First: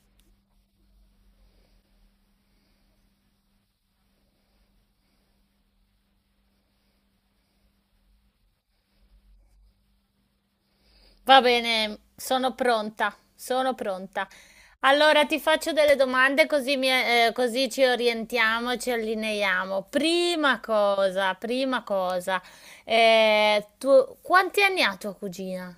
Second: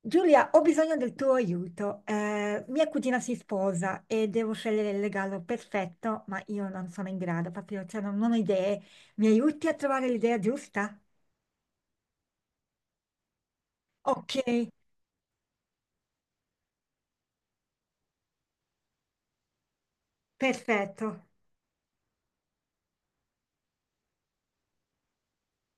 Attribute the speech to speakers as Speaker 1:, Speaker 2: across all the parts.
Speaker 1: Giulia, ho bisogno del tuo aiuto. Mia cugina si sposa e devo scegliere il regalo perfetto, ma io non sono in grado, proprio, cioè, non ho idee. Mi aiuti a trovare l'idea giusta?
Speaker 2: Va bene, sono pronta, sono pronta.
Speaker 1: Ok,
Speaker 2: Allora ti faccio delle domande così, così ci orientiamo, ci allineiamo.
Speaker 1: perfetto.
Speaker 2: Prima cosa, quanti anni ha tua cugina?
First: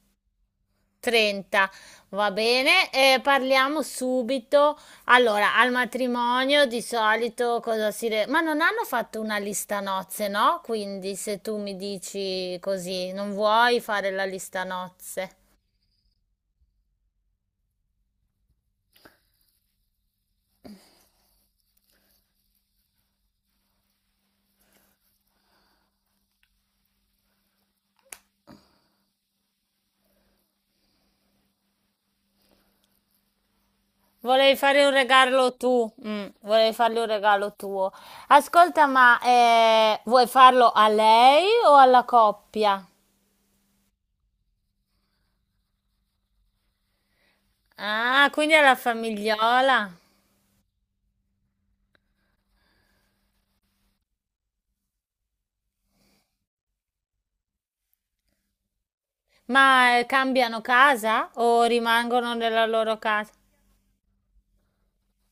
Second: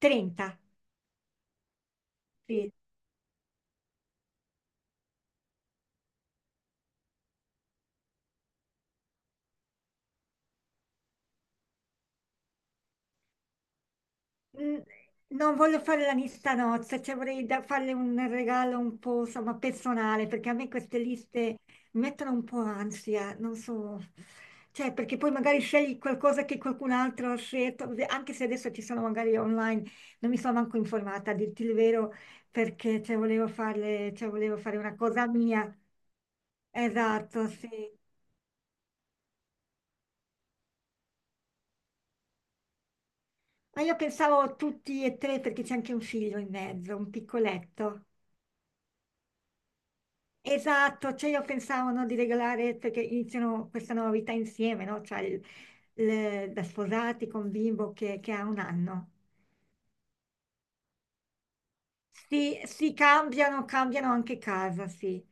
Speaker 1: 30.
Speaker 2: 30, va bene, parliamo subito. Allora, al matrimonio di solito. Ma non hanno fatto una lista nozze, no? Quindi se tu mi dici così, non vuoi fare la lista
Speaker 1: Mm,
Speaker 2: nozze.
Speaker 1: Non voglio fare la lista nozze, cioè vorrei farle un regalo un po', insomma, personale, perché a me queste liste mi mettono un po' ansia, non so, cioè perché poi magari scegli qualcosa che qualcun altro ha scelto, anche se adesso ci sono magari online, non mi sono manco informata, a dirti il vero, perché cioè, cioè,
Speaker 2: Volevi
Speaker 1: volevo fare
Speaker 2: fare un
Speaker 1: una cosa
Speaker 2: regalo
Speaker 1: mia.
Speaker 2: tu, volevi fargli un
Speaker 1: Esatto,
Speaker 2: regalo
Speaker 1: sì.
Speaker 2: tuo. Ascolta, ma vuoi farlo a lei o alla coppia?
Speaker 1: Ma io pensavo tutti e tre perché c'è anche un figlio in mezzo, un piccoletto.
Speaker 2: Ah, quindi alla famigliola.
Speaker 1: Esatto, cioè io pensavo no, di regalare perché iniziano questa nuova vita insieme, no? Cioè da sposati con bimbo che ha un anno.
Speaker 2: Ma cambiano casa o rimangono
Speaker 1: Sì,
Speaker 2: nella
Speaker 1: sì,
Speaker 2: loro casa?
Speaker 1: cambiano, cambiano anche casa, sì.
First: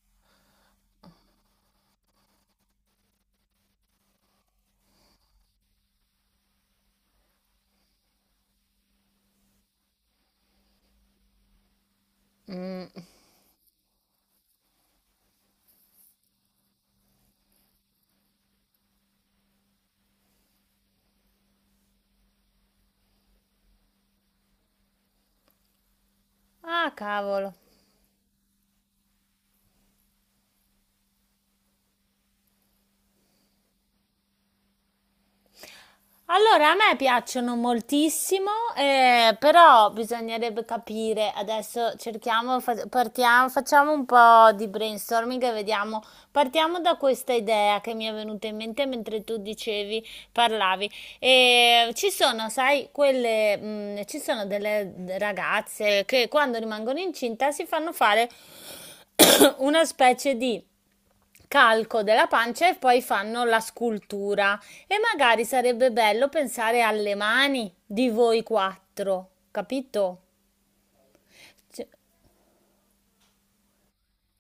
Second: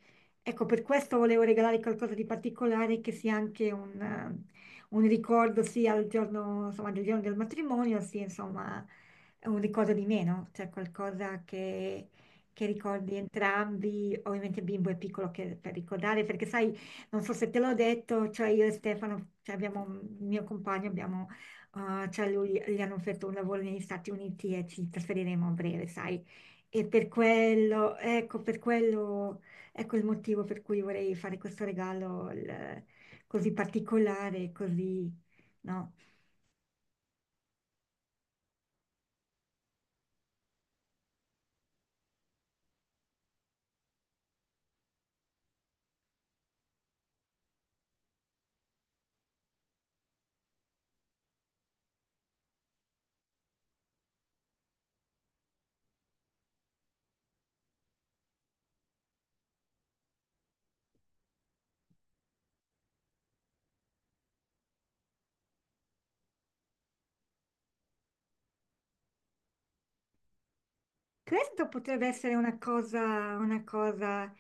Speaker 1: Ecco, per questo volevo regalare qualcosa di particolare che sia anche un ricordo sia insomma, del giorno del matrimonio, sia insomma un ricordo di meno, cioè qualcosa che
Speaker 2: Mm.
Speaker 1: ricordi entrambi. Ovviamente il bimbo è piccolo per ricordare, perché sai, non so se te l'ho detto, cioè io e Stefano, cioè abbiamo, il mio compagno, abbiamo, cioè lui, gli hanno offerto un lavoro negli Stati Uniti e ci trasferiremo a breve, sai. E
Speaker 2: Ah, cavolo.
Speaker 1: per quello, ecco il motivo per cui vorrei fare questo regalo così particolare, così, no?
Speaker 2: Allora, a me piacciono moltissimo, però bisognerebbe capire, adesso cerchiamo, partiamo, facciamo un po' di brainstorming e vediamo, partiamo da questa idea che mi è venuta in mente mentre tu dicevi, parlavi. Ci sono, sai, quelle, ci sono delle ragazze che quando rimangono incinta si fanno fare una specie di calco della pancia e poi fanno la scultura. E magari sarebbe bello pensare alle mani di voi quattro, capito?
Speaker 1: Questo
Speaker 2: Cioè,
Speaker 1: potrebbe essere una cosa,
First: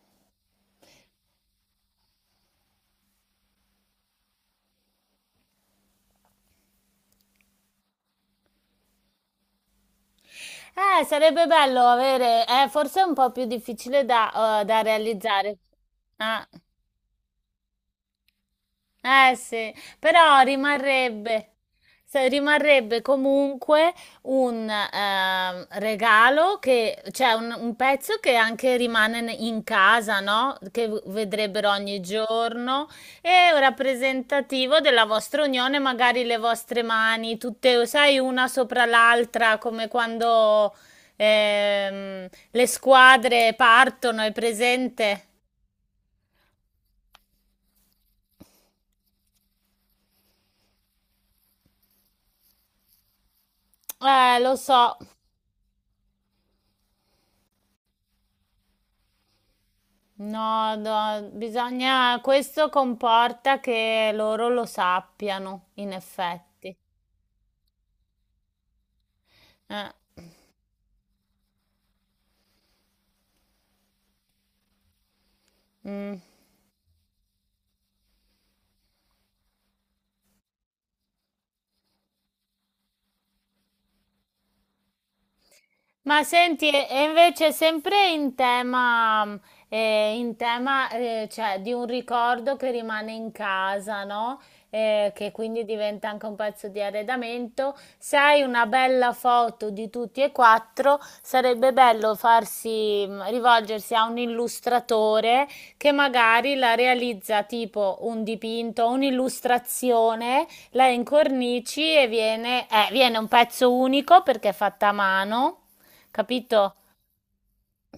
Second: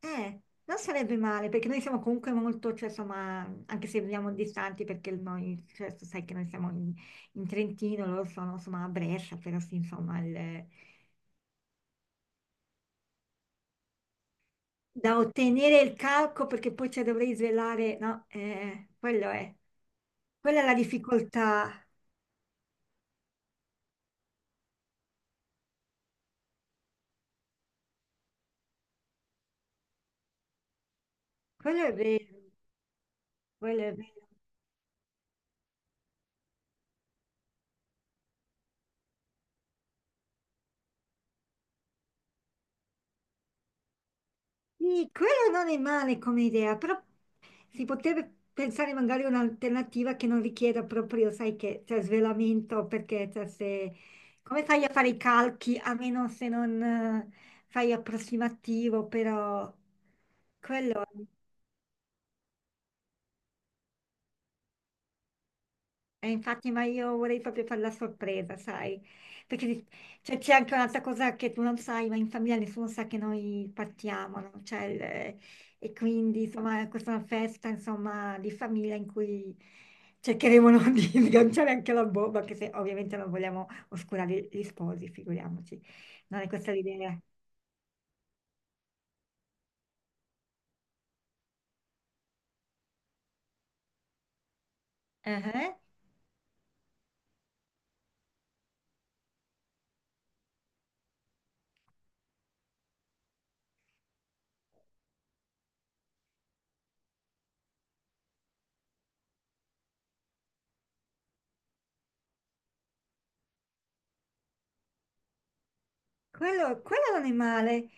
Speaker 1: non sarebbe male, perché noi siamo comunque molto, cioè, insomma, anche se viviamo distanti, perché noi, cioè, tu sai che noi siamo in Trentino, loro sono, insomma, a Brescia, però sì, insomma, il...
Speaker 2: Sarebbe bello avere, forse è un po' più difficile da
Speaker 1: da
Speaker 2: realizzare.
Speaker 1: ottenere il
Speaker 2: Ah.
Speaker 1: calco perché poi ci dovrei svelare, no?
Speaker 2: Eh sì, però
Speaker 1: Quella è la
Speaker 2: rimarrebbe,
Speaker 1: difficoltà,
Speaker 2: se- rimarrebbe comunque un regalo che, cioè un pezzo che anche rimane in casa, no? Che vedrebbero
Speaker 1: quello è
Speaker 2: ogni
Speaker 1: vero,
Speaker 2: giorno e
Speaker 1: quello è vero.
Speaker 2: rappresentativo della vostra unione, magari le vostre mani, tutte, sai, una sopra l'altra, come quando le squadre partono, è
Speaker 1: Sì,
Speaker 2: presente?
Speaker 1: quello non è male come idea, però si potrebbe pensare magari a un'alternativa che non richieda proprio, sai che c'è svelamento, perché cioè, se,
Speaker 2: Lo
Speaker 1: come fai a
Speaker 2: so.
Speaker 1: fare i calchi, a meno se non fai approssimativo, però...
Speaker 2: No, no, bisogna, questo comporta che loro lo sappiano, in
Speaker 1: Infatti,
Speaker 2: effetti.
Speaker 1: ma io vorrei proprio fare la sorpresa, sai? Perché
Speaker 2: Eh,
Speaker 1: cioè, c'è anche un'altra cosa che tu non sai, ma in famiglia nessuno sa che noi partiamo, no? Cioè, e
Speaker 2: mm.
Speaker 1: quindi, insomma, questa è una festa, insomma, di famiglia in cui cercheremo no, di sganciare anche la bomba, anche se ovviamente non vogliamo oscurare gli sposi, figuriamoci.
Speaker 2: Ma
Speaker 1: Non è
Speaker 2: senti,
Speaker 1: questa
Speaker 2: e
Speaker 1: l'idea.
Speaker 2: invece sempre in tema cioè, di un ricordo che rimane in casa, no? Che quindi
Speaker 1: Eh.
Speaker 2: diventa anche un pezzo di arredamento. Se hai una bella foto di tutti e quattro, sarebbe bello farsi, rivolgersi a un illustratore che magari la realizza tipo un dipinto, un'illustrazione, la incornici e viene un pezzo unico perché è fatta a mano, capito?
Speaker 1: Quello, quello non è male.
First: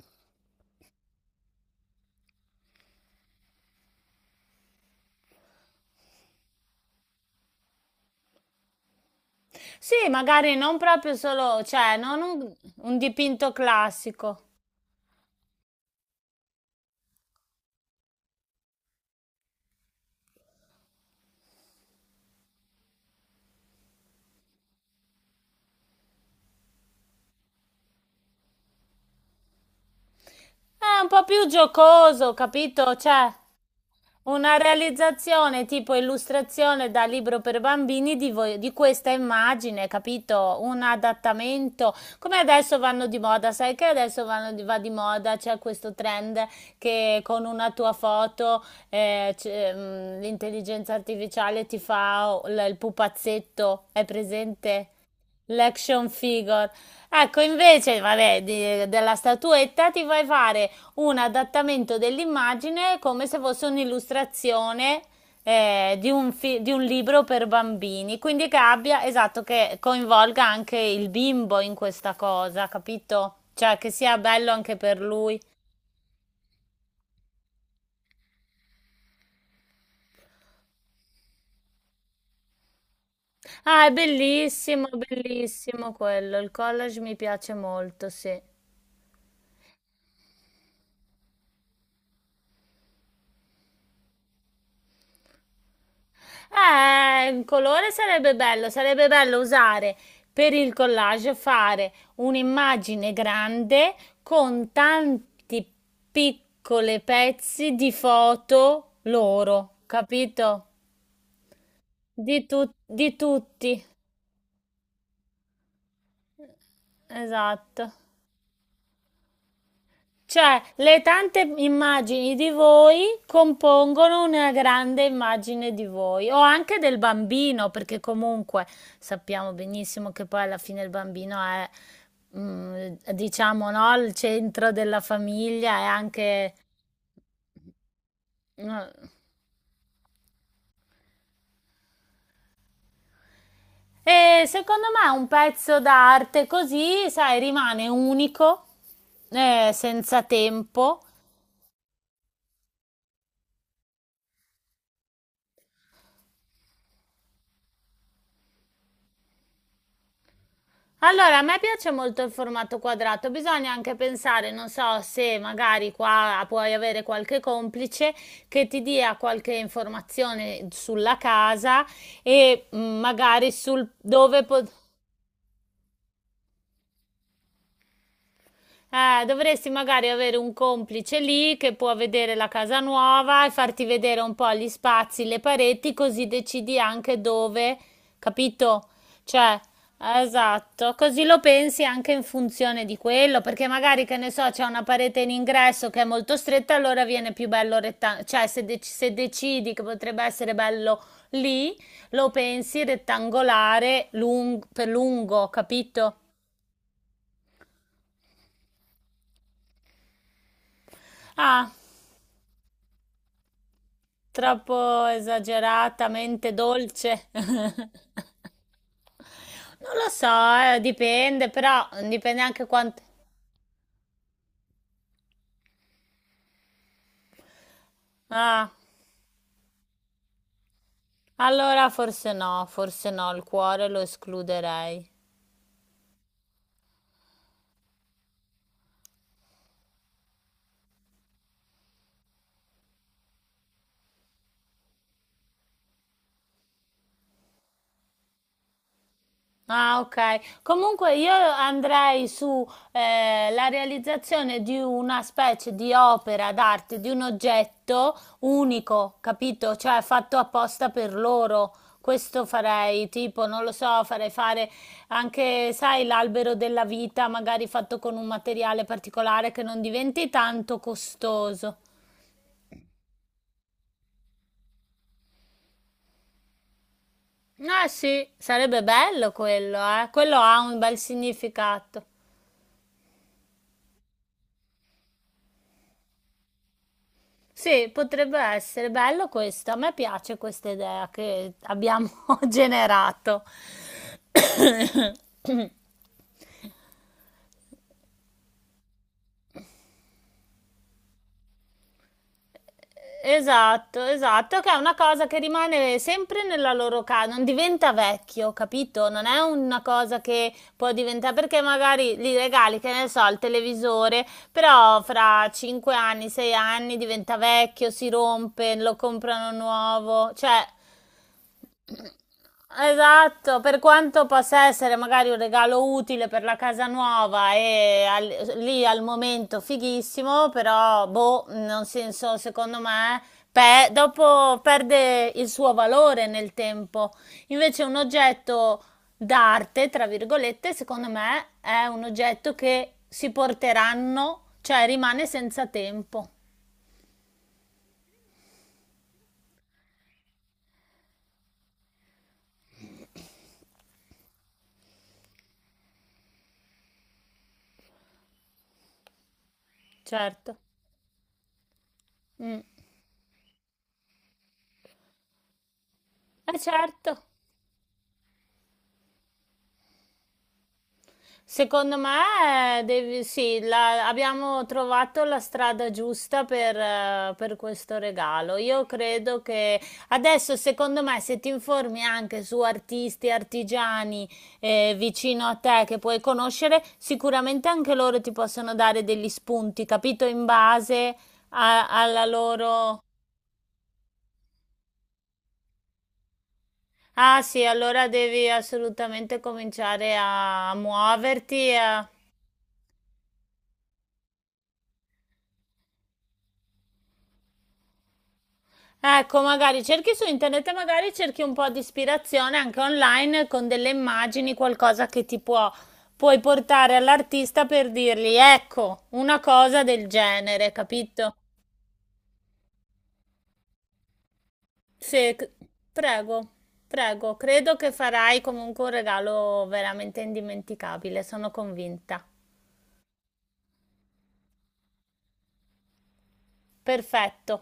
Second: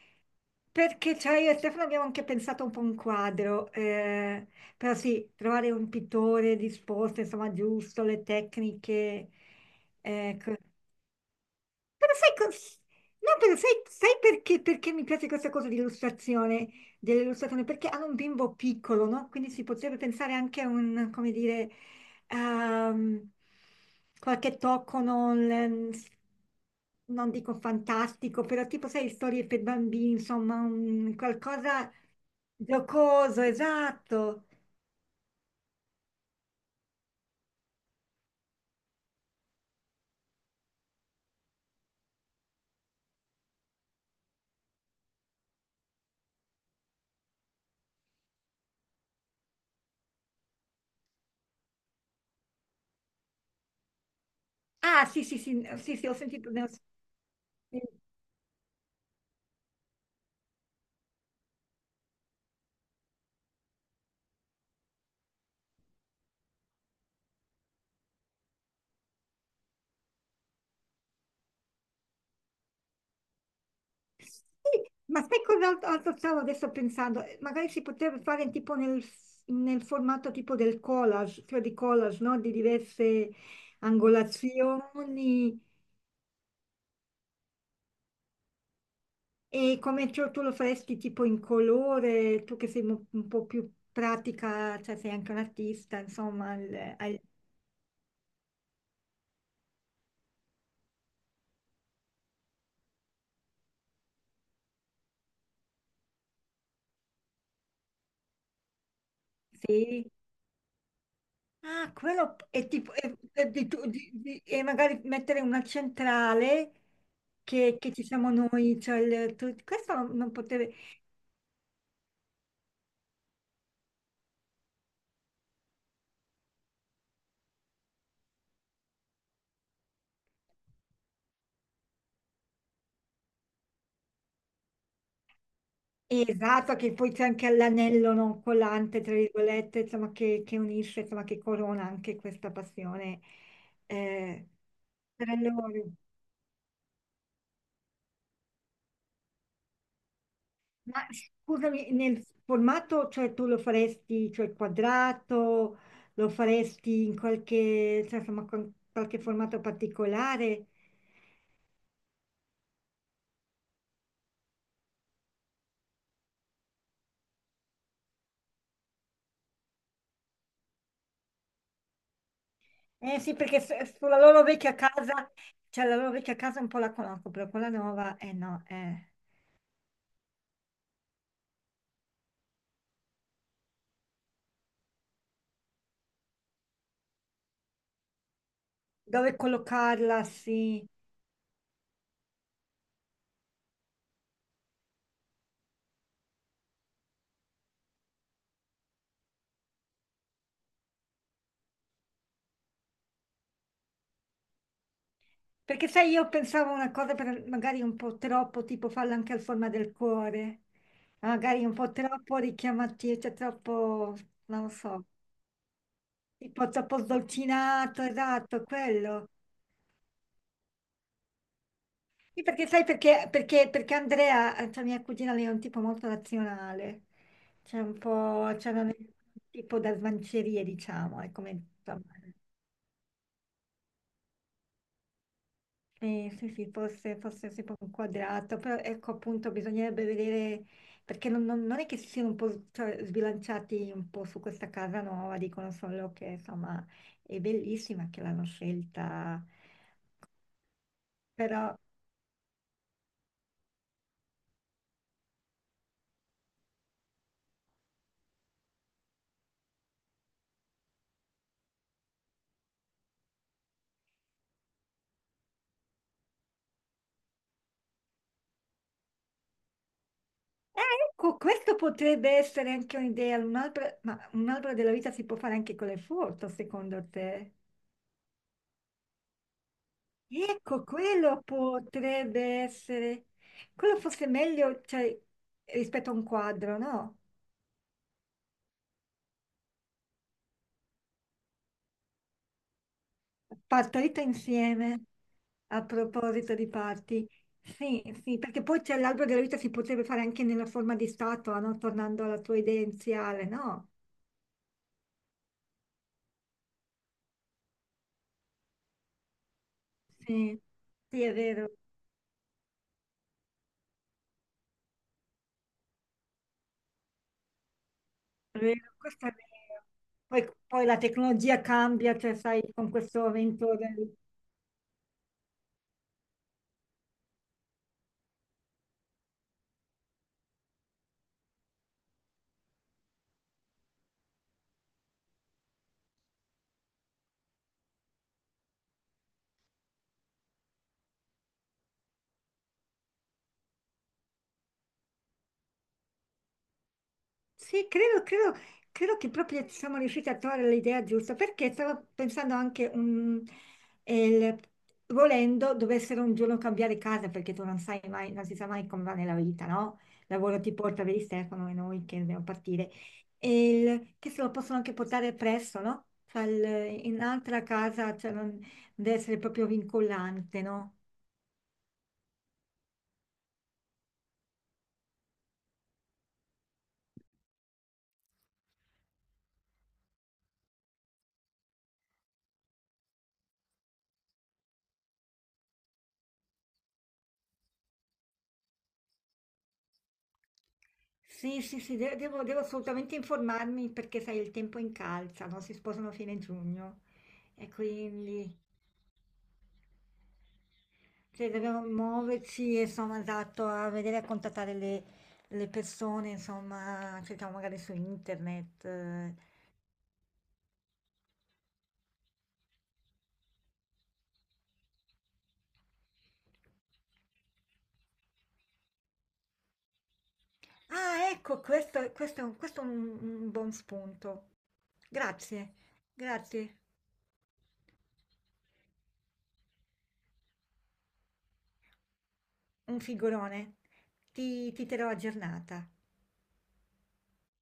Speaker 1: Perché cioè io e Stefano abbiamo anche pensato un po' un quadro, però sì, trovare un pittore disposto, insomma, giusto, le tecniche,
Speaker 2: Sì,
Speaker 1: ecco.
Speaker 2: magari non proprio solo, cioè,
Speaker 1: Però
Speaker 2: non
Speaker 1: sai,
Speaker 2: un, un
Speaker 1: no,
Speaker 2: dipinto
Speaker 1: però sai
Speaker 2: classico.
Speaker 1: perché mi piace questa cosa di illustrazione, dell'illustrazione? Perché hanno un bimbo piccolo, no? Quindi si potrebbe pensare anche a come dire, ehm, qualche tocco non dico fantastico, però tipo, sai, storie per bambini, insomma,
Speaker 2: È un
Speaker 1: un
Speaker 2: po' più
Speaker 1: qualcosa
Speaker 2: giocoso, capito? Cioè,
Speaker 1: giocoso, esatto.
Speaker 2: una realizzazione tipo illustrazione da libro per bambini di questa immagine, capito? Un adattamento, come adesso vanno di moda, sai che adesso vanno di, va di moda, c'è questo trend che con una tua foto c'è, l'intelligenza artificiale ti fa il pupazzetto, è presente?
Speaker 1: Ah, sì, sì, sì, sì, sì,
Speaker 2: L'action
Speaker 1: ho sentito. Ne ho
Speaker 2: figure. Ecco,
Speaker 1: sentito.
Speaker 2: invece, vabbè, della statuetta ti vai a fare un adattamento dell'immagine come se fosse un'illustrazione, di un libro per bambini, quindi che abbia, esatto, che coinvolga anche il bimbo in questa cosa, capito? Cioè che sia bello anche
Speaker 1: Sì,
Speaker 2: per
Speaker 1: ma
Speaker 2: lui.
Speaker 1: sai cos'altro altro stavo adesso pensando? Magari si potrebbe fare tipo nel formato tipo cioè di collage, no? Di diverse
Speaker 2: Ah, è bellissimo,
Speaker 1: angolazioni
Speaker 2: bellissimo quello, il collage mi piace molto, sì.
Speaker 1: e come tu lo faresti tipo in colore, tu che sei un po' più pratica, cioè sei anche un artista, insomma,
Speaker 2: Un colore sarebbe bello usare per il collage, fare un'immagine grande con tanti piccoli pezzi di foto loro,
Speaker 1: sì.
Speaker 2: capito?
Speaker 1: Ah,
Speaker 2: Di,
Speaker 1: quello è
Speaker 2: tu-
Speaker 1: tipo,
Speaker 2: di
Speaker 1: è di
Speaker 2: tutti,
Speaker 1: tu- di- e magari mettere una centrale che,
Speaker 2: esatto.
Speaker 1: che ci siamo noi, cioè questo non
Speaker 2: Cioè,
Speaker 1: poteva,
Speaker 2: le tante immagini di voi compongono una grande immagine di voi, o anche del bambino, perché comunque sappiamo benissimo che poi alla fine il bambino è, diciamo, no, il centro della famiglia, è anche.
Speaker 1: Esatto, che poi c'è anche l'anello non collante,
Speaker 2: Mm.
Speaker 1: tra virgolette, insomma, che unisce, insomma, che corona anche questa passione
Speaker 2: E
Speaker 1: eh,
Speaker 2: secondo me un
Speaker 1: tra
Speaker 2: pezzo
Speaker 1: loro.
Speaker 2: d'arte così, sai, rimane unico, senza tempo.
Speaker 1: Ma scusami, nel formato, cioè tu lo faresti, cioè quadrato, lo faresti in qualche, cioè, insomma, con qualche formato particolare?
Speaker 2: Allora, a me piace molto il formato quadrato, bisogna anche pensare, non so, se magari qua puoi avere qualche complice che ti dia qualche informazione sulla casa e
Speaker 1: Eh sì,
Speaker 2: magari
Speaker 1: perché
Speaker 2: sul
Speaker 1: sulla loro
Speaker 2: dove.
Speaker 1: vecchia casa, cioè la loro vecchia casa un po' la conosco, però quella nuova, eh no, eh.
Speaker 2: Dovresti magari avere un complice lì che può vedere la casa nuova e farti vedere un po' gli spazi, le pareti, così decidi anche dove, capito?
Speaker 1: Dove
Speaker 2: Cioè,
Speaker 1: collocarla, sì.
Speaker 2: esatto, così lo pensi anche in funzione di quello, perché magari, che ne so, c'è una parete in ingresso che è molto stretta, allora viene più bello rettangolare, cioè se decidi che potrebbe essere bello lì, lo pensi rettangolare per lungo,
Speaker 1: Perché sai,
Speaker 2: capito?
Speaker 1: io pensavo una cosa magari un po' troppo, tipo farla anche al forma del cuore, magari
Speaker 2: Ah,
Speaker 1: un po' troppo richiamativo, cioè troppo, non lo
Speaker 2: troppo
Speaker 1: so,
Speaker 2: esageratamente
Speaker 1: tipo troppo
Speaker 2: dolce.
Speaker 1: sdolcinato, esatto, quello.
Speaker 2: Non lo so, dipende, però dipende
Speaker 1: Sì,
Speaker 2: anche
Speaker 1: perché sai
Speaker 2: quanto.
Speaker 1: perché Andrea, cioè mia cugina, lei è un tipo molto razionale, cioè un po',
Speaker 2: Ah,
Speaker 1: cioè non è un tipo da smancerie, diciamo, è come,
Speaker 2: allora
Speaker 1: insomma.
Speaker 2: forse no, il cuore lo escluderei.
Speaker 1: Sì, sì, sì, forse si può inquadrato, però ecco appunto bisognerebbe vedere, perché non è che si siano un po' cioè, sbilanciati un po' su questa casa nuova, dicono solo che insomma è bellissima che l'hanno scelta,
Speaker 2: Ah, ok. Comunque io
Speaker 1: però
Speaker 2: andrei su la realizzazione di una specie di opera d'arte, di un oggetto unico, capito? Cioè fatto apposta per loro. Questo farei, tipo, non lo so, farei fare anche, sai, l'albero della vita, magari fatto con un materiale particolare che non diventi tanto
Speaker 1: eh, ecco, questo
Speaker 2: costoso.
Speaker 1: potrebbe essere anche un'idea, un albero, ma un albero della vita si può fare anche con le foto, secondo te?
Speaker 2: Ah, sì, sarebbe bello quello, eh. Quello ha un
Speaker 1: Ecco,
Speaker 2: bel
Speaker 1: quello
Speaker 2: significato.
Speaker 1: potrebbe essere, quello fosse meglio, cioè, rispetto a un quadro, no?
Speaker 2: Sì, potrebbe essere bello questo. A me piace questa idea che abbiamo generato.
Speaker 1: Partorita insieme, a proposito di parti. Sì, sì, perché poi c'è l'albero della vita si potrebbe fare anche nella forma di statua, no? Tornando alla tua idea iniziale, no?
Speaker 2: Esatto, esatto, che è una cosa che rimane sempre nella loro casa, non diventa vecchio, capito? Non è una cosa che
Speaker 1: Sì,
Speaker 2: può
Speaker 1: sì,
Speaker 2: diventare, perché magari gli regali, che ne so, il televisore, però fra 5 anni, 6 anni diventa vecchio, si
Speaker 1: è
Speaker 2: rompe,
Speaker 1: vero,
Speaker 2: lo
Speaker 1: questo è
Speaker 2: comprano
Speaker 1: vero.
Speaker 2: nuovo,
Speaker 1: Poi,
Speaker 2: cioè.
Speaker 1: poi la tecnologia cambia, cioè sai, con questo
Speaker 2: Esatto,
Speaker 1: avvento
Speaker 2: per
Speaker 1: del.
Speaker 2: quanto possa essere magari un regalo utile per la casa nuova e lì al momento fighissimo, però boh, non senso, secondo me, dopo perde il suo valore nel tempo. Invece un oggetto d'arte, tra virgolette, secondo me è un oggetto che si porteranno, cioè rimane senza tempo.
Speaker 1: Sì, credo che proprio siamo riusciti a trovare l'idea giusta, perché stavo pensando anche, eh, il- volendo, dovessero un giorno cambiare casa, perché tu non sai mai, non si sa mai come va nella vita, no? Il
Speaker 2: Certo.
Speaker 1: lavoro ti porta, vedi Stefano e noi che dobbiamo
Speaker 2: Mm.
Speaker 1: partire, e che se lo possono anche portare presso, no? Cioè,
Speaker 2: Eh certo.
Speaker 1: in un'altra casa, cioè non deve essere proprio vincolante, no?
Speaker 2: Secondo me, sì, abbiamo trovato la strada giusta per questo regalo. Io credo che adesso, secondo me, se ti informi anche su artisti, artigiani, vicino a te che puoi conoscere, sicuramente anche loro ti possono dare degli spunti, capito? In base
Speaker 1: Sì, sì, sì, de-
Speaker 2: alla
Speaker 1: devo, devo
Speaker 2: loro.
Speaker 1: assolutamente informarmi perché sai, il tempo incalza, no? Si sposano a fine giugno
Speaker 2: Ah sì,
Speaker 1: e
Speaker 2: allora devi
Speaker 1: quindi
Speaker 2: assolutamente cominciare a
Speaker 1: cioè,
Speaker 2: muoverti.
Speaker 1: dobbiamo muoverci, insomma, esatto, a vedere a contattare le persone, insomma, cerchiamo magari su internet. Eh.
Speaker 2: Ecco, magari cerchi su internet e magari cerchi un po' di ispirazione anche online con delle immagini, qualcosa che ti può, puoi portare all'artista per dirgli, ecco, una cosa del genere,
Speaker 1: Ah,
Speaker 2: capito?
Speaker 1: ecco, questo è un buon spunto.
Speaker 2: Sì,
Speaker 1: Grazie,
Speaker 2: prego,
Speaker 1: grazie,
Speaker 2: prego, credo che farai comunque un regalo veramente indimenticabile, sono convinta.
Speaker 1: un figurone. Ti terrò aggiornata.
Speaker 2: Perfetto.